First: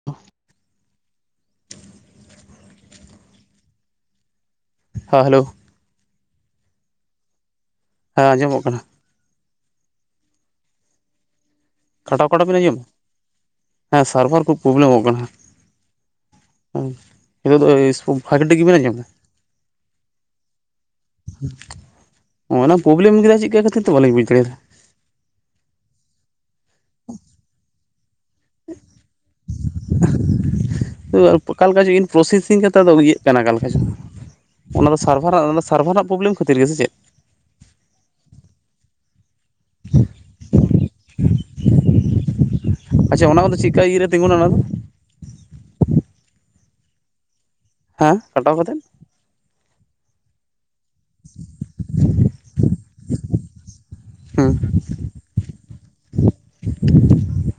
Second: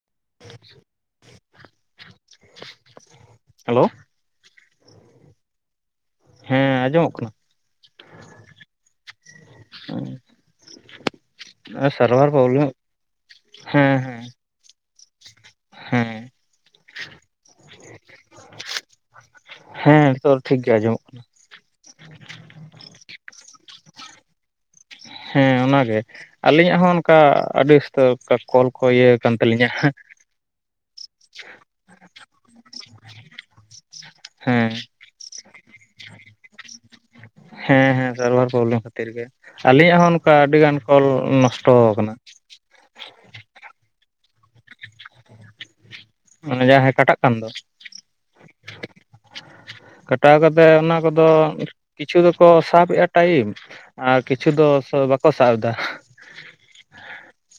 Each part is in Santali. [unintelligible] ᱦᱮᱞᱳ᱾ ᱦᱮᱸ ᱦᱮᱞᱳ᱾ ᱦᱮᱸ ᱟᱸᱡᱚᱢᱚᱜ ᱠᱟᱱᱟ? ᱦᱮᱸ, ᱟᱸᱡᱚᱢᱚᱜ ᱠᱟᱱᱟ᱾ ᱩᱸ᱾ ᱟᱨ ᱠᱟᱴᱟᱣ ᱥᱟᱨᱵᱷᱟᱨ ᱠᱟᱴᱟᱣ ᱵᱤᱱ ᱯᱨᱚᱵᱞᱮᱢ, ᱟᱸᱡᱚᱢᱟ ᱦᱮᱸ ᱦᱮᱸ᱾ ᱥᱟᱨᱵᱷᱟᱨ ᱠᱷᱩᱵ ᱯᱨᱚᱵᱞᱮᱢᱚᱜ ᱠᱟᱱᱟ, ᱦᱮᱸ ᱱᱤᱛᱚᱜ ᱫᱚ ᱥᱯᱳ ᱵᱷᱟᱜᱮ ᱴᱷᱤᱠ ᱵᱮᱱ ᱟᱡᱚᱢᱫᱟ? ᱦᱮᱸ, ᱱᱤᱛᱚᱜ ᱫᱚ ᱴᱷᱤᱠ ᱜᱮ ᱟᱸᱡᱚᱢᱚᱜ ᱠᱟᱱᱟ᱾ ᱚᱱᱟ ᱯᱨᱚᱵᱞᱮᱢ ᱠᱮᱫᱟᱭ ᱪᱮᱫ ᱞᱮᱠᱟ ᱠᱷᱟᱹᱛᱤᱨ ᱛᱮ ᱵᱟᱞᱤᱧ ᱵᱩᱡᱽ ᱫᱟᱲᱮᱭᱟᱫᱟ᱾ ᱦᱮᱸ ᱚᱱᱟᱜᱮ ᱟᱹᱞᱤᱧᱟᱜ ᱦᱚᱸ ᱚᱱᱠᱟ ᱟᱹᱰᱤ ᱩᱥᱛᱟᱹᱨ᱾ ᱠᱟ ᱠᱚᱞ ᱠᱚ ᱤᱭᱟᱹ ᱟᱠᱟᱱ ᱛᱟᱹᱞᱤᱧᱟ ᱦᱟᱸ᱾ ᱚᱠᱟᱞᱮᱠᱟ ᱪᱚ ᱤᱱ ᱯᱨᱚᱥᱮᱥᱤᱝ ᱠᱟᱛᱮ ᱟᱫᱚ ᱤᱭᱟᱹᱜ ᱠᱟᱱᱟ ᱚᱠᱟᱞᱮᱠᱟ ᱪᱚ ᱦᱮᱸ ᱚᱱᱟ ᱫᱚ ᱥᱟᱨᱵᱷᱟᱨᱟᱜ ᱚᱱᱟ ᱥᱟᱨᱵᱷᱟᱨᱟᱜ ᱯᱨᱚᱵᱞᱮᱢ ᱠᱷᱟᱹᱛᱤᱨ ᱜᱮᱥ ᱥᱮ ᱪᱮᱫ? ᱦᱮᱸ ᱦᱮᱸ ᱥᱟᱨᱵᱷᱟᱨ ᱯᱨᱚᱵᱞᱮᱢ ᱠᱷᱟᱹᱛᱤᱨ ᱜᱮ। ᱟᱞᱤᱧᱟᱜ ᱦᱚᱸ ᱚᱱᱠᱟ ᱟᱹᱰᱤᱜᱟᱱ ᱠᱚᱞ ᱱᱚᱥᱴᱚ ᱠᱟᱱᱟ। ᱟᱪᱪᱷᱟ ᱚᱱᱟ ᱠᱚᱫᱚ ᱪᱮᱫ ᱠᱟ, ᱤᱭᱟᱹ ᱨᱮ ᱛᱤᱜᱩᱱᱟ ᱚᱱᱟ ᱫᱚ? ᱚᱱᱮ ᱡᱟᱦᱟᱸᱭ ᱠᱟᱴᱟᱜ ᱠᱟᱱ ᱫᱚ? ᱦᱮᱸ ᱠᱟᱴᱟᱣ ᱠᱟᱛᱮᱫ ᱠᱟᱴᱟᱣ ᱠᱟᱛᱮ ᱚᱱᱟ ᱠᱚᱫᱚ ᱠᱤᱪᱷᱩ ᱫᱚᱠᱚ ᱥᱟᱵ ᱮᱫᱟ ᱴᱟᱭᱤᱢ, ᱟᱨ ᱦᱮᱸ ᱠᱤᱪᱷᱩ ᱫᱚ ᱥᱚ ᱵᱟ ᱠᱚ ᱥᱟᱣ ᱫᱟ᱾